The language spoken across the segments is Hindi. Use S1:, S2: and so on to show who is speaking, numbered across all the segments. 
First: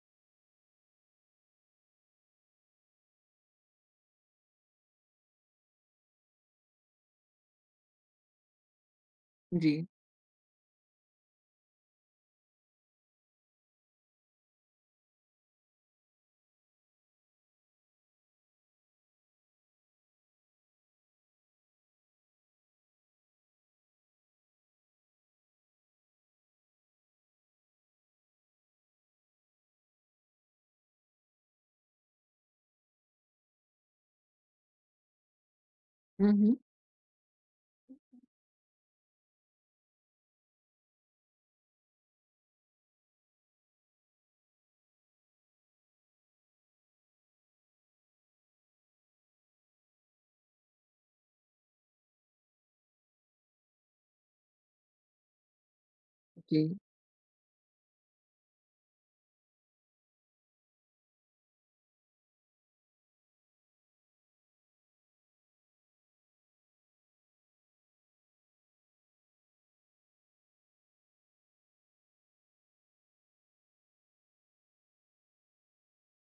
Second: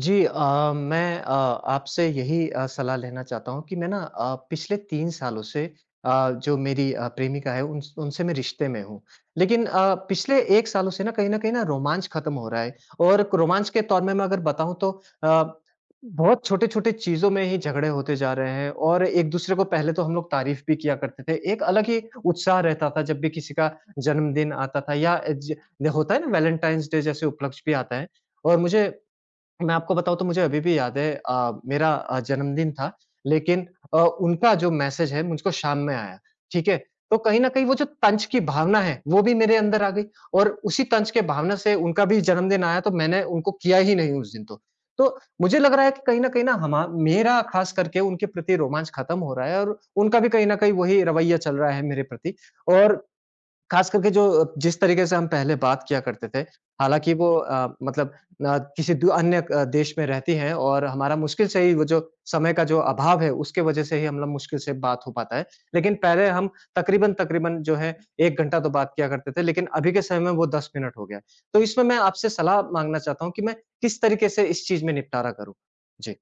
S1: जी मैं आपसे यही सलाह लेना चाहता हूँ कि मैं ना पिछले 3 सालों से जो मेरी प्रेमिका है उन उनसे मैं रिश्ते में हूँ। लेकिन
S2: जी।
S1: पिछले 1 सालों से ना कहीं न कहीं ना रोमांच खत्म हो रहा है और रोमांच के तौर में मैं अगर बताऊँ तो अ, बहुत छोटे-छोटे चीज़ों में ही झगड़े होते जा रहे हैं और एक-दूसरे को पहले तो हम लोग तारीफ भी किया करते थे। एक अलग ही उत्साह रहता था जब भी किसी का जन्मदिन आता था या ज होता है ना वैलेंटाइन्स डे जैसे उपलक्ष्य भी आता है और मुझे मैं आपको बताऊँ तो मुझे अभी भी याद है मेरा जन्मदिन था लेकिन उनका जो मैसेज है मुझको शाम में आया,
S2: हुँ, हुँ।
S1: ठीक है? तो कहीं न कहीं वो जो तंज की भावना है, वो भी मेरे अंदर आ गई और उसी तंज के भावना से उनका भी जन्मदिन आया तो मैंने उनको किया ही नहीं उस दिन तो। तो मुझे लग रहा है कि कहीं न कहीं ना हमा मेरा ख़ास करके उनके प्रति रोमांच ख़त्म हो रहा है और उनका भी कहीं न कहीं वही रवैया चल रहा है मेरे प्रति और खास करके जो जिस तरीके से हम पहले बात किया करते थे,
S2: जी,
S1: हालाँकि वो मतलब किसी दू अन्य देश में रहती हैं और हमारा मुश्किल से ही वो जो समय का जो अभाव है, उसके वजह से ही हम लोग मुश्किल से बात हो पाता है। लेकिन पहले हम तकरीबन-तकरीबन जो है 1 घंटा तो बात किया करते थे, लेकिन अभी के समय में वो 10 मिनट हो गया है। तो इसमें मैं आपसे सलाह माँगना चाहता हूँ कि मैं किस तरीके से इस चीज़ में निपटारा करूँ? जी।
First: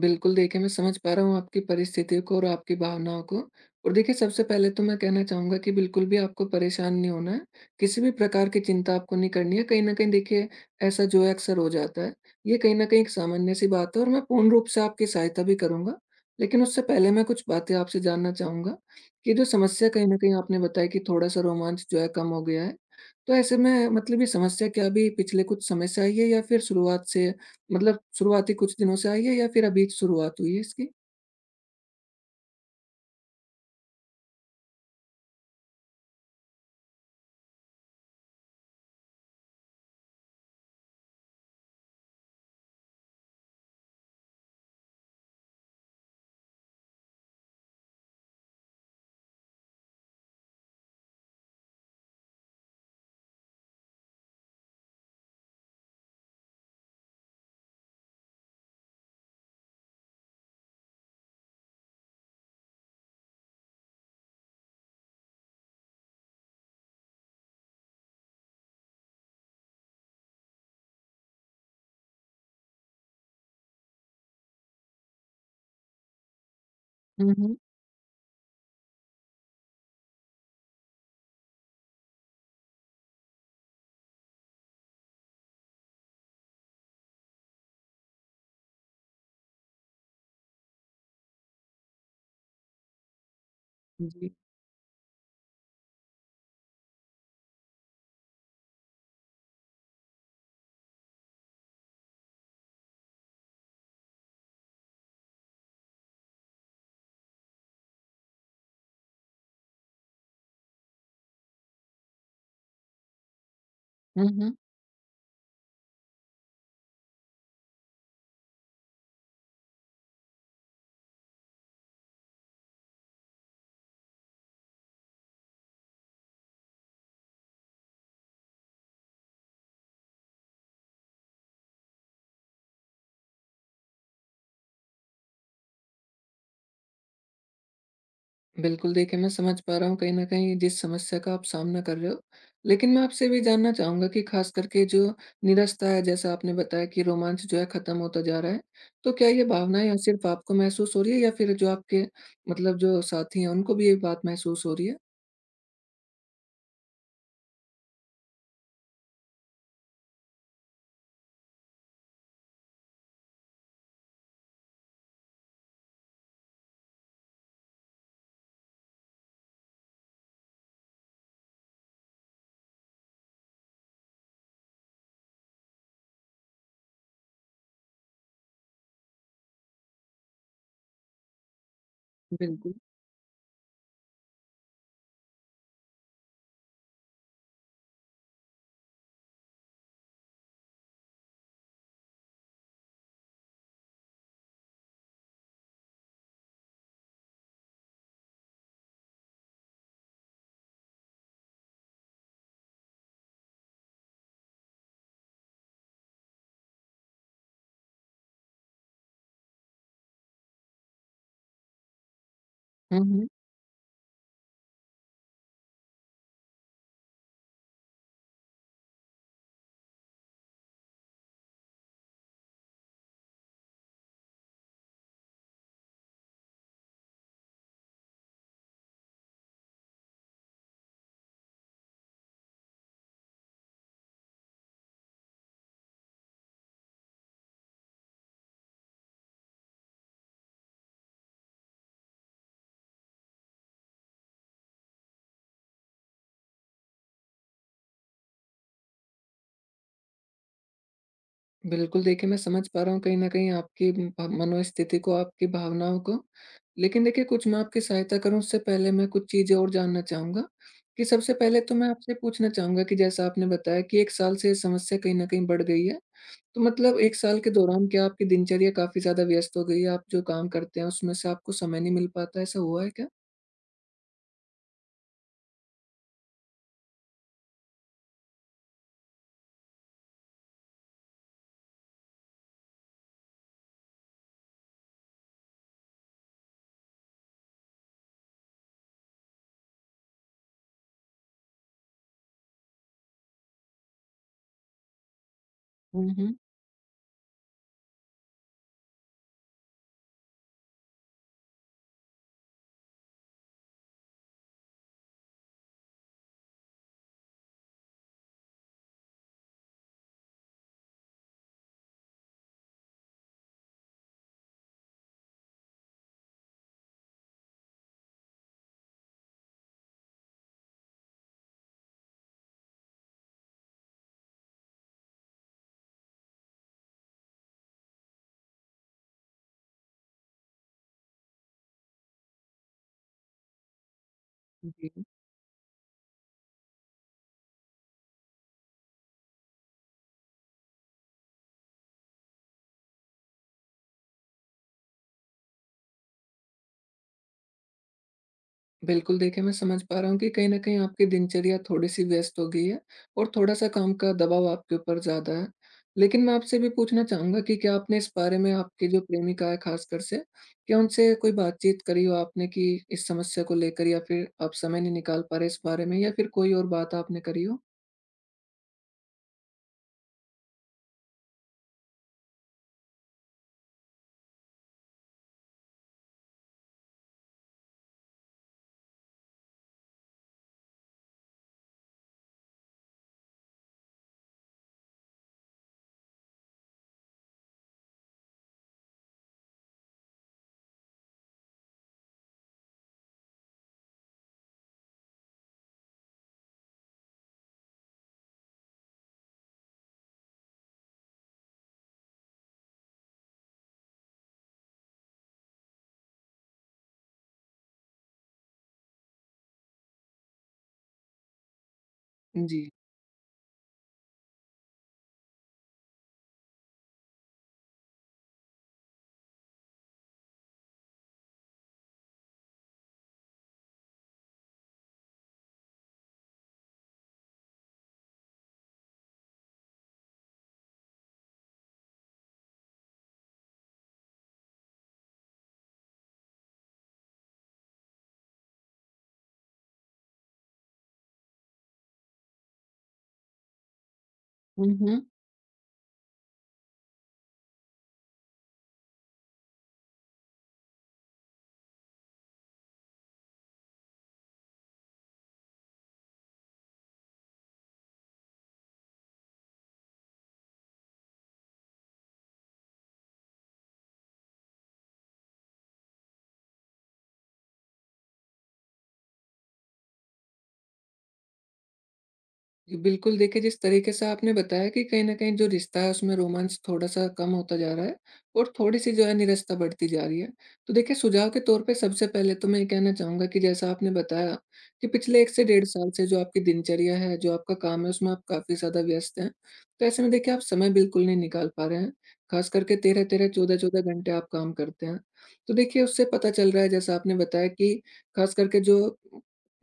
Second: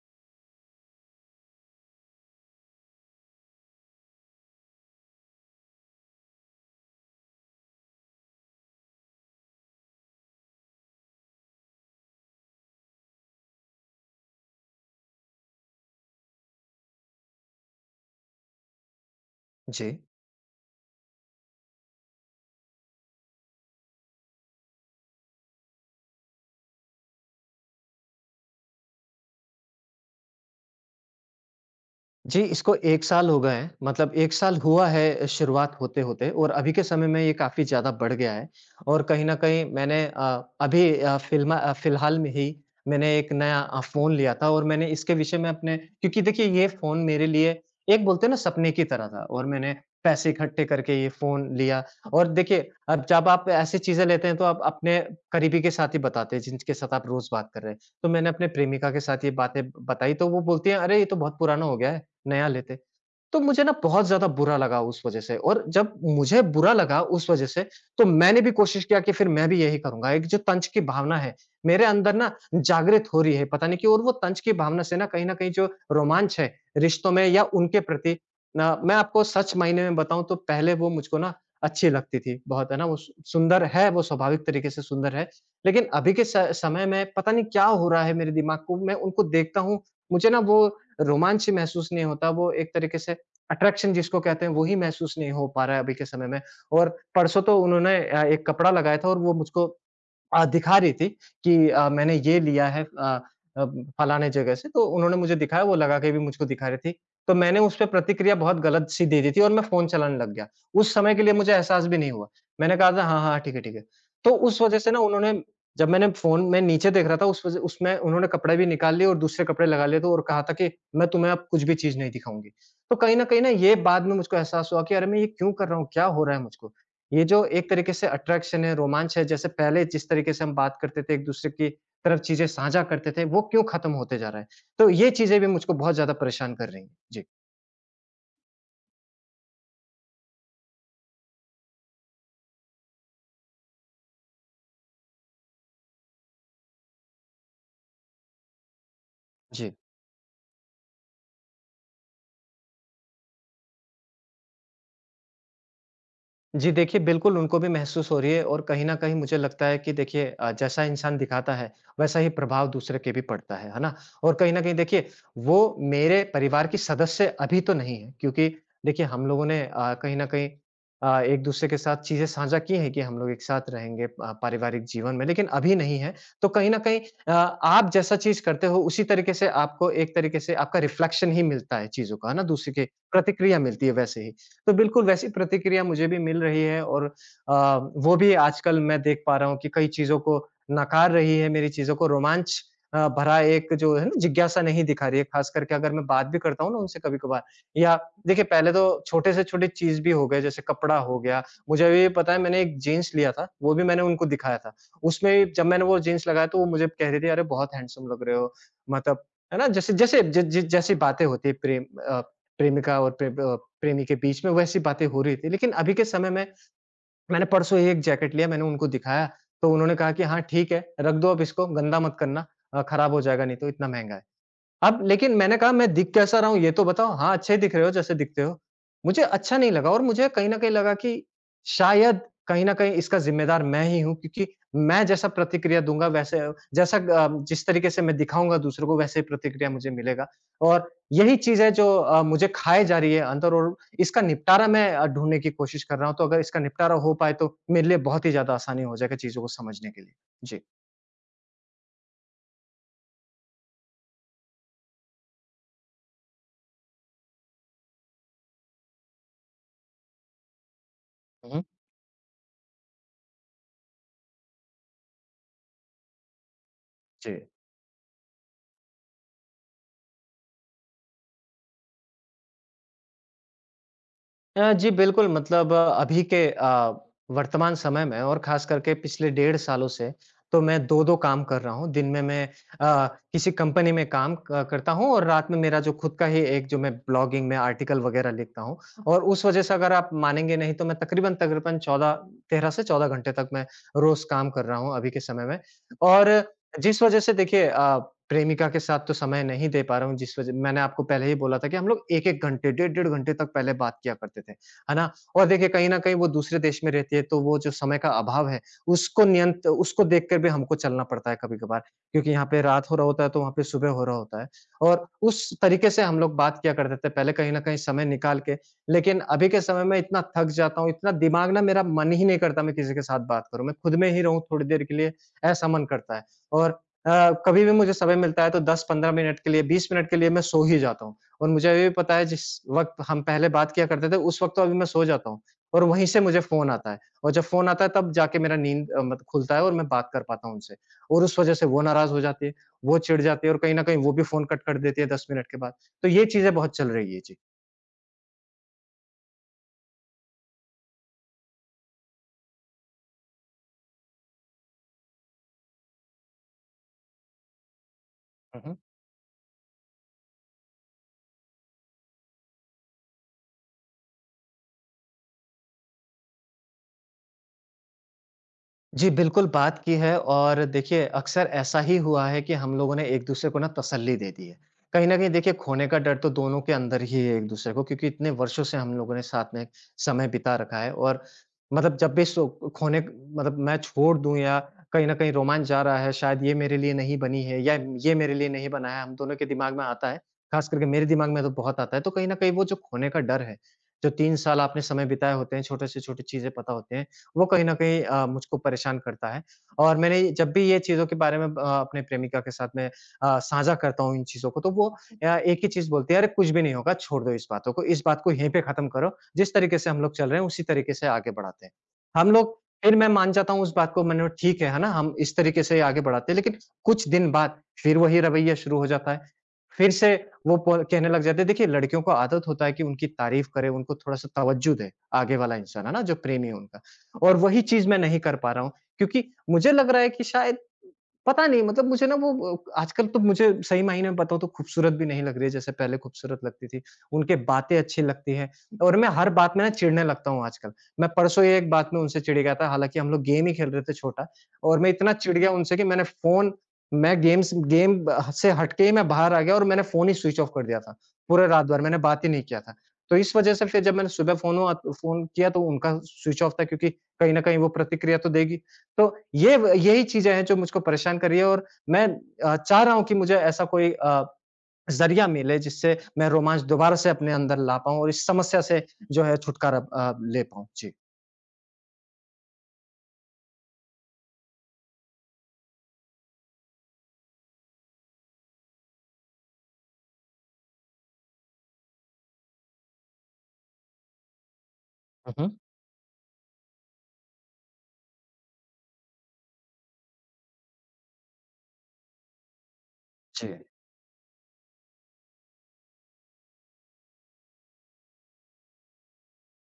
S2: बिल्कुल देखिए, मैं समझ पा रहा हूँ आपकी परिस्थितियों को और आपकी भावनाओं को। और देखिए, सबसे पहले तो मैं कहना चाहूँगा कि बिल्कुल भी आपको परेशान नहीं होना है, किसी भी प्रकार की चिंता आपको नहीं करनी है। कहीं न कहीं देखिए, ऐसा जो है अक्सर हो जाता है। ये कहीं न कहीं एक सामान्य-सी बात है और मैं पूर्ण रूप से आपकी सहायता भी करूँगा। लेकिन उससे पहले मैं कुछ बातें आपसे जानना चाहूँगा कि जो समस्या
S1: जी।
S2: कहीं न कहीं आपने बताई कि थोड़ा-सा रोमांच जो है कम हो गया है। तो ऐसे में मतलब ये समस्या क्या अभी पिछले कुछ समय से आई है, या फिर शुरुआत से मतलब शुरुआती कुछ दिनों से आई है, या फिर अभी शुरुआत हुई है इसकी?
S1: जी, इसको 1 साल हो गए हैं, मतलब 1 साल हुआ है शुरुआत होते-होते और अभी के समय में ये काफ़ी ज़्यादा बढ़ गया है और कहीं न कहीं मैंने अभी फ़िलहाल में ही मैंने एक नया फ़ोन लिया था और मैंने इसके विषय में अपने क्योंकि देखिए ये फ़ोन मेरे लिए एक बोलते हैं ना सपने की तरह था और मैंने पैसे इकट्ठे करके ये फ़ोन लिया और देखिए, अब जब आप ऐसी चीज़ें लेते हैं तो आप अपने करीबी के साथ ही बताते हैं, जिनके साथ आप रोज़ बात कर रहे हैं। तो मैंने अपने प्रेमिका के साथ ये बातें बताई तो वो बोलती है, "अरे! ये तो बहुत पुराना हो गया है, नया लेते। तो मुझे ना बहुत ज़्यादा बुरा लगा उस वज़ह से और जब मुझे बुरा लगा उस वज़ह से, तो मैंने भी कोशिश किया कि फिर मैं भी यही करूँगा। एक जो तंज की भावना है, मेरे अंदर ना जागृत हो रही है पता नहीं क्यों और वो तंज की भावना से ना कहीं न कहीं जो रोमांच है रिश्तों में
S2: हुँ,
S1: या
S2: हुँ।
S1: उनके प्रति ना मैं आपको सच मायने में बताऊँ तो पहले वो मुझको ना अच्छी लगती थी बहुत, है ना? वो सु सुंदर है, वो स्वाभाविक तरीके से सुंदर है। लेकिन अभी के स समय में पता नहीं क्या हो रहा है मेरे दिमाग को, मैं उनको देखता हूँ, मुझे ना वो रोमांच महसूस नहीं होता, वो एक तरीके से अट्रैक्शन जिसको
S2: जी।
S1: कहते हैं, वो ही महसूस नहीं हो पा रहा है अभी के समय में। और परसों तो उन्होंने एक कपड़ा लगाया था और वो मुझको दिखा रही थी कि मैंने ये लिया है अ, फलाने जगह से, तो उन्होंने मुझे दिखाया, वो लगा के भी मुझको दिखा रही थी। तो मैंने उस पे प्रतिक्रिया बहुत गलत सी दे दी थी और मैं फ़ोन चलाने लग गया। उस समय के लिए मुझे एहसास भी नहीं हुआ। मैंने कहा था, "हाँ, हाँ, ठीक है, ठीक है।"
S2: हुँ,
S1: तो
S2: हुँ।
S1: उस वज़ह से ना उन्होंने जब मैंने फ़ोन मैं नीचे देख रहा था, उस वज़ह उसमें उन्होंने कपड़े भी निकाल लिए और दूसरे कपड़े लगा लिए थे और कहा था कि, "मैं तुम्हें अब कुछ भी चीज़ नहीं दिखाऊँगी।" तो कहीं न कहीं ना ये बाद में मुझको एहसास हुआ कि अरे! मैं ये क्यों कर रहा हूँ? क्या हो रहा है मुझको? ये जो एक तरीके से अट्रैक्शन है, रोमांच है, जैसे पहले जिस तरीके से हम बात करते थे, एक-दूसरे की तरफ चीज़ें साझा करते थे, वो क्यों खत्म होते जा रहा है? तो ये चीज़ें भी मुझको बहुत ज़्यादा परेशान कर रही हैं। जी।
S2: बिल्कुल, देखिए मैं समझ पा रहा हूँ कहीं न कहीं जिस समस्या का आप सामना कर रहे हो। लेकिन मैं आपसे भी जानना चाहूँगा कि ख़ास करके जो निराशा है, जैसा आपने बताया कि रोमांच जो है ख़त्म होता जा रहा है। तो क्या ये
S1: जी।
S2: भावनाएँ यहाँ सिर्फ़ आपको महसूस हो रही है, या फिर जो आपके मतलब जो साथी हैं उनको भी ये बात महसूस हो रही है?
S1: जी देखिए, बिल्कुल उनको भी महसूस हो रही है और कहीं न कहीं मुझे लगता है कि देखिए जैसा इंसान दिखाता है, वैसा ही प्रभाव दूसरे पे भी पड़ता है ना? और कहीं न कहीं देखिए, वो मेरे परिवार की सदस्य अभी तो नहीं है क्योंकि देखिए हम लोगों ने कहीं न कहीं एक-दूसरे के साथ चीज़ें साझा की हैं कि हम लोग एक साथ रहेंगे पारिवारिक जीवन में, लेकिन अभी नहीं है। तो कहीं न कहीं अ, आप जैसा चीज़ करते हो उसी तरीके से आपको एक तरीके से आपका रिफ्लेक्शन ही मिलता है चीज़ों का, है ना? दूसरे
S2: बिल्कुल।
S1: की प्रतिक्रिया मिलती है वैसे ही। तो बिल्कुल वैसी प्रतिक्रिया मुझे भी मिल रही है और अ, वो भी आजकल मैं देख पा रहा हूँ कि कई चीज़ों को नकार रही है, मेरी चीज़ों को रोमांच भरा एक जो है ना जिज्ञासा नहीं दिखा रही है, ख़ास करके अगर मैं बात भी करता हूँ ना उनसे कभी-कभार या देखिए पहले तो छोटे से छोटी चीज़ भी हो गए जैसे कपड़ा हो गया, मुझे अभी पता है मैंने एक जीन्स लिया था, वो भी मैंने उनको दिखाया था। उसमें जब मैंने वो जीन्स लगाया तो वो मुझे कह रही थी, "अरे! बहुत हैंडसम लग रहे हो।" मतलब है ना? जैसे जैसे ज ज जैसी बातें होती है प्रेमिका और
S2: हम्म।
S1: प्रेमी के बीच में वैसी बातें हो रही थी। लेकिन अभी के समय में मैंने परसों ही एक जैकेट लिया, मैंने उनको दिखाया, तो उन्होंने कहा कि, "हाँ, ठीक है, रख दो अब इसको, गंदा मत करना खराब हो जाएगा नहीं तो, इतना महँगा है।" अब लेकिन मैंने कहा मैं दिख कैसा रहा हूँ ये तो बताओ? हाँ, अच्छे दिख रहे हो जैसे दिखते हो। मुझे अच्छा नहीं लगा और मुझे कहीं न कहीं लगा कि शायद कहीं न कहीं इसका ज़िम्मेदार मैं ही हूँ क्योंकि मैं जैसा प्रतिक्रिया दूँगा वैसे जैसा जिस तरीके से मैं दिखाऊँगा दूसरों को वैसे ही प्रतिक्रिया मुझे मिलेगा। और यही चीज़ है जो मुझे खाए जा रही है अंदर और इसका निपटारा मैं ढूँढने की कोशिश कर रहा हूँ। तो अगर इसका निपटारा हो पाए तो मेरे लिए बहुत ही ज़्यादा आसानी हो जाएगा चीज़ों को समझने के लिए। जी।
S2: बिल्कुल, देखिए मैं समझ पा रहा हूँ कहीं न कहीं आपकी भ मनोस्थिति को, आपकी भावनाओं को। लेकिन देखिए, कुछ मैं आपकी सहायता करूँ उससे पहले मैं कुछ चीज़ें और जानना चाहूँगा, कि सबसे
S1: हुँ,
S2: पहले
S1: हुँ।
S2: तो मैं आपसे पूछना चाहूँगा कि जैसा आपने बताया कि 1 साल से ये समस्या कहीं न कहीं बढ़ गई है। तो मतलब 1
S1: जी।
S2: साल के दौरान क्या आपकी दिनचर्या काफ़ी ज़्यादा व्यस्त हो गई है? आप जो काम करते हैं उसमें से आपको समय नहीं मिल पाता, ऐसा हुआ है क्या?
S1: जी बिल्कुल, मतलब अभी के वर्तमान समय में और ख़ास करके पिछले डेढ़ सालों से तो मैं 2-2 काम कर रहा हूँ। दिन में मैं अ, किसी कंपनी में काम क करता हूँ और रात में मेरा जो खुद का ही एक जो मैं ब्लॉगिंग में आर्टिकल वग़ैरह लिखता हूँ और उस वज़ह से अगर आप मानेंगे नहीं तो मैं तकरीबन-तकरीबन 14 13 से 14 घंटे तक मैं रोज़ काम कर रहा हूँ अभी के समय में।
S2: हुँ,
S1: और
S2: हुँ।
S1: जिस वजह से देखिए प्रेमिका के साथ तो समय नहीं दे पा रहा हूँ जिस वजह मैंने आपको पहले ही बोला था कि हम लोग 1-1 घंटे, डेढ़-डेढ़ घंटे तक पहले बात किया करते थे। है ना? और देखिए कहीं न कहीं वो दूसरे देश में रहती है तो वो जो समय का अभाव है उसको नियंत उसको देखकर भी हमको चलना पड़ता है कभी-कभार क्योंकि यहाँ पे रात हो रहा होता है तो वहाँ पे सुबह हो रहा होता है। और उस तरीके से हम लोग बात किया करते थे पहले कहीं न कहीं समय निकाल के। लेकिन अभी के समय में इतना थक जाता हूँ, इतना दिमाग ना मेरा मन ही नहीं करता मैं किसी के साथ बात करूँ। मैं खुद में ही रहूँ थोड़ी देर के लिए ऐसा मन करता है। और कभी भी मुझे समय मिलता है तो 10-15 मिनट के लिए, 20 मिनट के लिए मैं सो ही जाता हूँ। और मुझे ये भी पता है जिस वक़्त हम पहले बात किया करते थे उस वक़्त तो अभी मैं
S2: जी।
S1: सो जाता हूँ और वहीं से मुझे फ़ोन आता है और जब फ़ोन आता है तब जाके मेरा नींद मत खुलता है और मैं बात कर पाता हूँ उनसे। और उस वज़ह से वो नाराज़ हो जाती है, वो चिढ़ जाती है और कहीं न कहीं वो भी फ़ोन कट कर देती है 10 मिनट के बाद। तो ये चीज़ें बहुत चल रही है।
S2: बिल्कुल, देखिए मैं समझ पा रहा हूँ कि कहीं न कहीं आपकी दिनचर्या थोड़ी-सी व्यस्त हो गई है और थोड़ा-सा काम का दबाव आपके ऊपर ज़्यादा है। लेकिन मैं आपसे भी पूछना चाहूँगा कि क्या आपने इस बारे में
S1: जी।
S2: आपकी जो प्रेमिका है ख़ासकर से, क्या उनसे कोई बातचीत करी हो आपने कि इस समस्या को लेकर, या फिर आप समय नहीं निकाल पा रहे इस बारे में, या फिर कोई और बात आपने करी हो?
S1: जी, बिल्कुल बात की है और देखिए अक्सर ऐसा ही हुआ है कि हम लोगों ने एक-दूसरे को ना तसल्ली दे दी है। कहीं न कहीं देखिए खोने का डर तो दोनों के अंदर ही है एक-दूसरे को क्योंकि इतने वर्षों से हम लोगों ने साथ में समय बिता रखा है और मतलब जब भी खोने मतलब मैं छोड़ दूँ या कहीं न कहीं रोमांच जा रहा है शायद ये मेरे लिए नहीं बनी है या ये मेरे लिए नहीं बना है, हम दोनों के दिमाग में आता है। ख़ास करके मेरे दिमाग में तो बहुत आता है, तो कहीं न कहीं वो जो खोने का डर है, जो 3 साल आपने समय बिताए होते हैं, छोटे से छोटी चीज़ें पता होती हैं वो कहीं न कहीं मुझको परेशान करता है। और मैंने जब भी ये चीज़ों के बारे में अपने प्रेमिका के साथ में साझा करता हूँ इन चीज़ों को, तो वो एक ही चीज़ बोलती है, "अरे! कुछ भी नहीं होगा, छोड़ दो इस बातों को, इस बात को यहीं पे खत्म करो। जिस तरीके से हम लोग चल रहे हैं, उसी तरीके से आगे बढ़ाते हैं।" हम लोग
S2: जी।
S1: फिर मैं मान जाता हूँ उस बात को मैंने ठीक है ना? हम इस तरीके से ही आगे बढ़ाते हैं, लेकिन कुछ दिन बाद फिर वही रवैया शुरू हो जाता है। फिर से वो प कहने लग जाते हैं। देखिए, लड़कियों को आदत होता है कि उनकी तारीफ करे, उनको थोड़ा-सा तवज्जो दे आगे वाला इंसान, है ना? जो प्रेमी है उनका। और वही चीज़ मैं नहीं कर पा रहा हूँ। क्योंकि मुझे लग रहा है कि शायद पता नहीं मतलब मुझे ना वो आजकल तो मुझे सही मायने में बताऊँ तो खूबसूरत भी नहीं लग रही है जैसे पहले खूबसूरत लगती थी। उनकी बातें अच्छी लगती हैं और मैं हर बात में ना चिढ़ने लगता हूँ आजकल। मैं परसों ही एक बात में उनसे चिढ़ गया था हालाँकि हम लोग गेम ही खेल रहे थे छोटा
S2: हुँ,
S1: और मैं
S2: हुँ।
S1: इतना चिढ़ गया उनसे कि मैंने फ़ोन मैं गेम्स गेम ब से हट के ही मैं बाहर आ गया और मैंने फ़ोन ही स्विच ऑफ कर दिया था। पूरे रात भर मैंने बात ही नहीं किया था। तो इस वज़ह से फिर जब मैंने सुबह फ़ोन किया तो उनका स्विच ऑफ था क्योंकि कहीं न कहीं वो प्रतिक्रिया तो देगी। तो ये व यही चीज़ें हैं जो मुझको परेशान कर रही है और मैं चाह रहा हूँ कि मुझे ऐसा कोई ज़रिया मिले जिससे मैं रोमांच दोबारा से अपने अंदर ला पाऊँ और इस समस्या से जो है छुटकारा ले पाऊँ। जी।
S2: जी, बिल्कुल देखिए, जिस तरीके से आपने बताया कि कहीं न कहीं जो रिश्ता है उसमें रोमांस थोड़ा-सा कम होता जा रहा है और थोड़ी-सी जो है निरस्ता बढ़ती जा रही है। तो देखिए, सुझाव के तौर पे सबसे पहले तो मैं ये कहना चाहूँगा कि जैसा आपने बताया कि पिछले 1
S1: हुँ,
S2: से
S1: हुँ।
S2: डेढ़ साल से जो आपकी दिनचर्या है, जो आपका काम है उसमें आप काफ़ी ज़्यादा व्यस्त हैं। तो ऐसे में देखिए, आप समय बिल्कुल नहीं निकाल पा रहे हैं, ख़ास करके 13-13,
S1: जी,
S2: 14-14 घंटे आप काम करते हैं। तो देखिए उससे पता चल रहा है, जैसा आपने बताया कि ख़ास करके जो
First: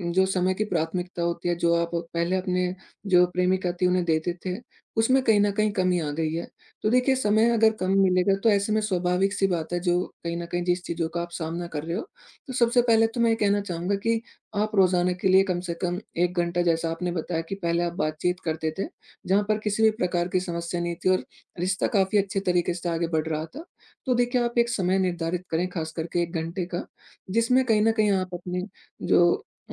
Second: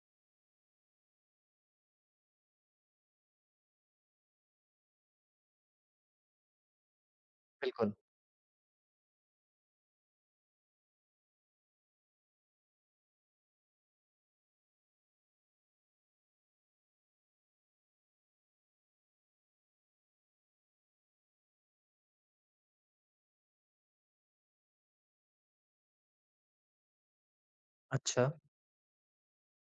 S2: जो समय की प्राथमिकता होती है, जो आप पहले अपने जो प्रेमिका थी उन्हें देते थे, उसमें कहीं न कहीं कमी आ गई है। तो देखिए, समय अगर कम
S1: बिल्कुल।
S2: मिलेगा तो ऐसे में स्वाभाविक सी बात है जो कहीं न कहीं जिस चीज़ों का आप सामना कर रहे हो, तो सबसे पहले तो मैं ये कहना चाहूँगा कि आप रोज़ाना के लिए कम से कम 1 घंटा, जैसा आपने बताया कि पहले आप बातचीत करते थे, जहाँ पर किसी भी प्रकार की समस्या नहीं थी और रिश्ता काफ़ी अच्छे तरीके से आगे बढ़ रहा था। तो देखिए, आप एक समय निर्धारित करें, ख़ास करके 1 घंटे का, जिसमें कहीं न कहीं
S1: अच्छा।
S2: आप अपने जो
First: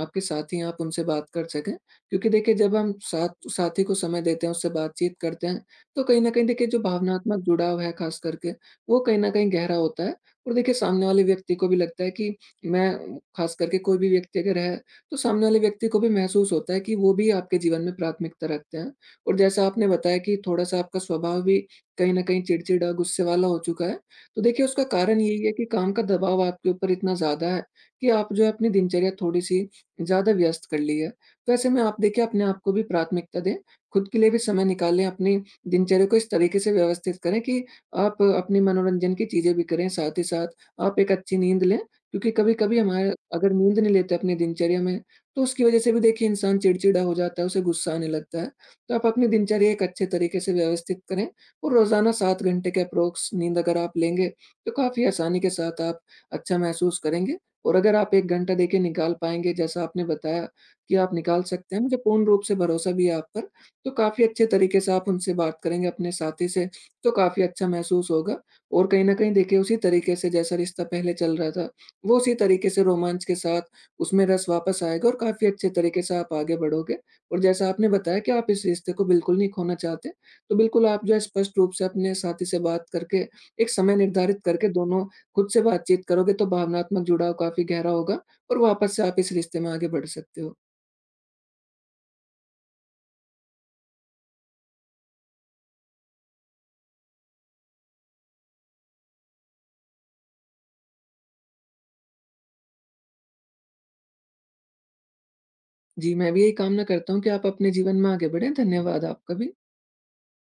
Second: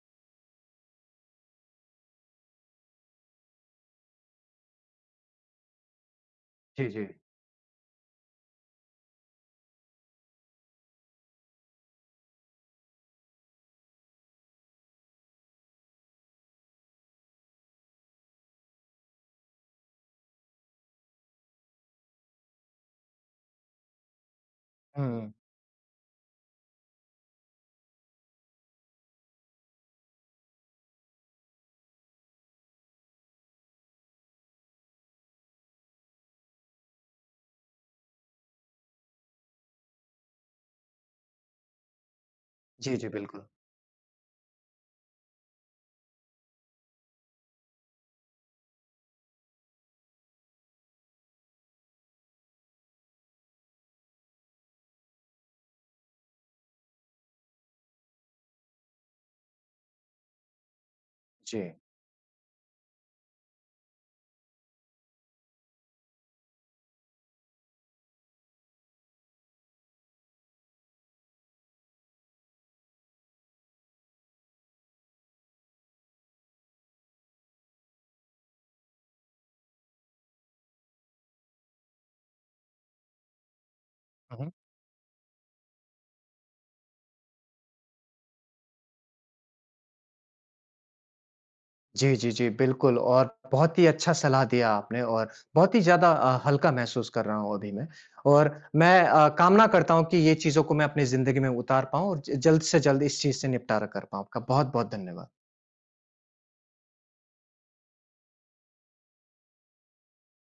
S2: आपके साथी हैं आप उनसे बात कर सकें, क्योंकि देखिए, जब हम साथी को समय देते हैं, उससे बातचीत करते हैं, तो कहीं न कहीं देखिए, जो
S1: जी, जी।
S2: भावनात्मक जुड़ाव है ख़ास करके, वो कहीं न कहीं गहरा होता है। और देखिए, सामने वाले व्यक्ति को भी लगता है कि मैं ख़ास करके कोई भी व्यक्ति अगर है, तो सामने वाले व्यक्ति को भी महसूस होता है कि वो भी आपके जीवन में प्राथमिकता रखते हैं। और जैसा आपने बताया कि थोड़ा-सा आपका स्वभाव भी कहीं न कहीं चिड़चिड़ा, गुस्से वाला हो चुका है, तो देखिए उसका कारण
S1: हुँ,
S2: यही है कि काम का दबाव आपके ऊपर इतना ज़्यादा है कि आप जो है अपनी दिनचर्या थोड़ी-सी ज़्यादा व्यस्त कर ली है। तो ऐसे में आप देखिए, अपने आप को भी प्राथमिकता दें, खुद के लिए भी समय निकालें, अपनी दिनचर्या को इस तरीके से व्यवस्थित करें कि आप अपने मनोरंजन की चीज़ें भी करें, साथ ही साथ आप एक अच्छी नींद लें, क्योंकि कभी-कभी
S1: जी, जी,
S2: हमारे
S1: बिल्कुल।
S2: अगर नींद नहीं लेते अपनी दिनचर्या में, तो उसकी वज़ह से भी देखिए इंसान चिड़चिड़ा हो जाता है, उसे गुस्सा आने लगता है। तो आप अपनी दिनचर्या एक अच्छे तरीके से व्यवस्थित करें और रोज़ाना 7 घंटे के अप्रोक्स नींद अगर आप लेंगे, तो काफ़ी आसानी के साथ आप अच्छा महसूस करेंगे। और अगर आप 1 घंटा देखिए निकाल पाएँगे, जैसा आपने बताया कि आप निकाल
S1: जी।
S2: सकते हैं, मुझे पूर्ण रूप से भरोसा भी है आप पर। तो काफ़ी अच्छे तरीके से आप उनसे बात करेंगे अपने साथी से, तो काफ़ी अच्छा महसूस होगा। और कहीं न कहीं देखिए, उसी तरीके से जैसा रिश्ता पहले चल रहा था, वो उसी तरीके से रोमांच के साथ उसमें रस वापस आएगा और काफ़ी अच्छे तरीके से आप आगे बढ़ोगे। और जैसा आपने बताया कि आप इस रिश्ते को बिल्कुल नहीं खोना चाहते, तो बिल्कुल आप जो है स्पष्ट रूप से अपने साथी से बात करके, एक समय
S1: हुँ,
S2: निर्धारित
S1: हुँ।
S2: करके दोनों खुद से बातचीत करोगे, तो भावनात्मक जुड़ाव काफ़ी गहरा होगा और वापस से आप इस रिश्ते में आगे बढ़ सकते हो।
S1: जी, जी, जी, बिल्कुल और बहुत ही अच्छा सलाह दिया आपने और बहुत ही ज़्यादा हल्का महसूस कर रहा हूँ अभी मैं और मैं कामना करता हूँ कि ये चीज़ों को मैं अपनी ज़िंदगी में उतार पाऊँ और ज जल्द से जल्द इस चीज़ से निपटारा कर पाऊँ। आपका बहुत-बहुत धन्यवाद।
S2: जी, मैं भी यही कामना करता हूँ कि आप अपने जीवन में आगे बढ़ें। धन्यवाद आपका भी।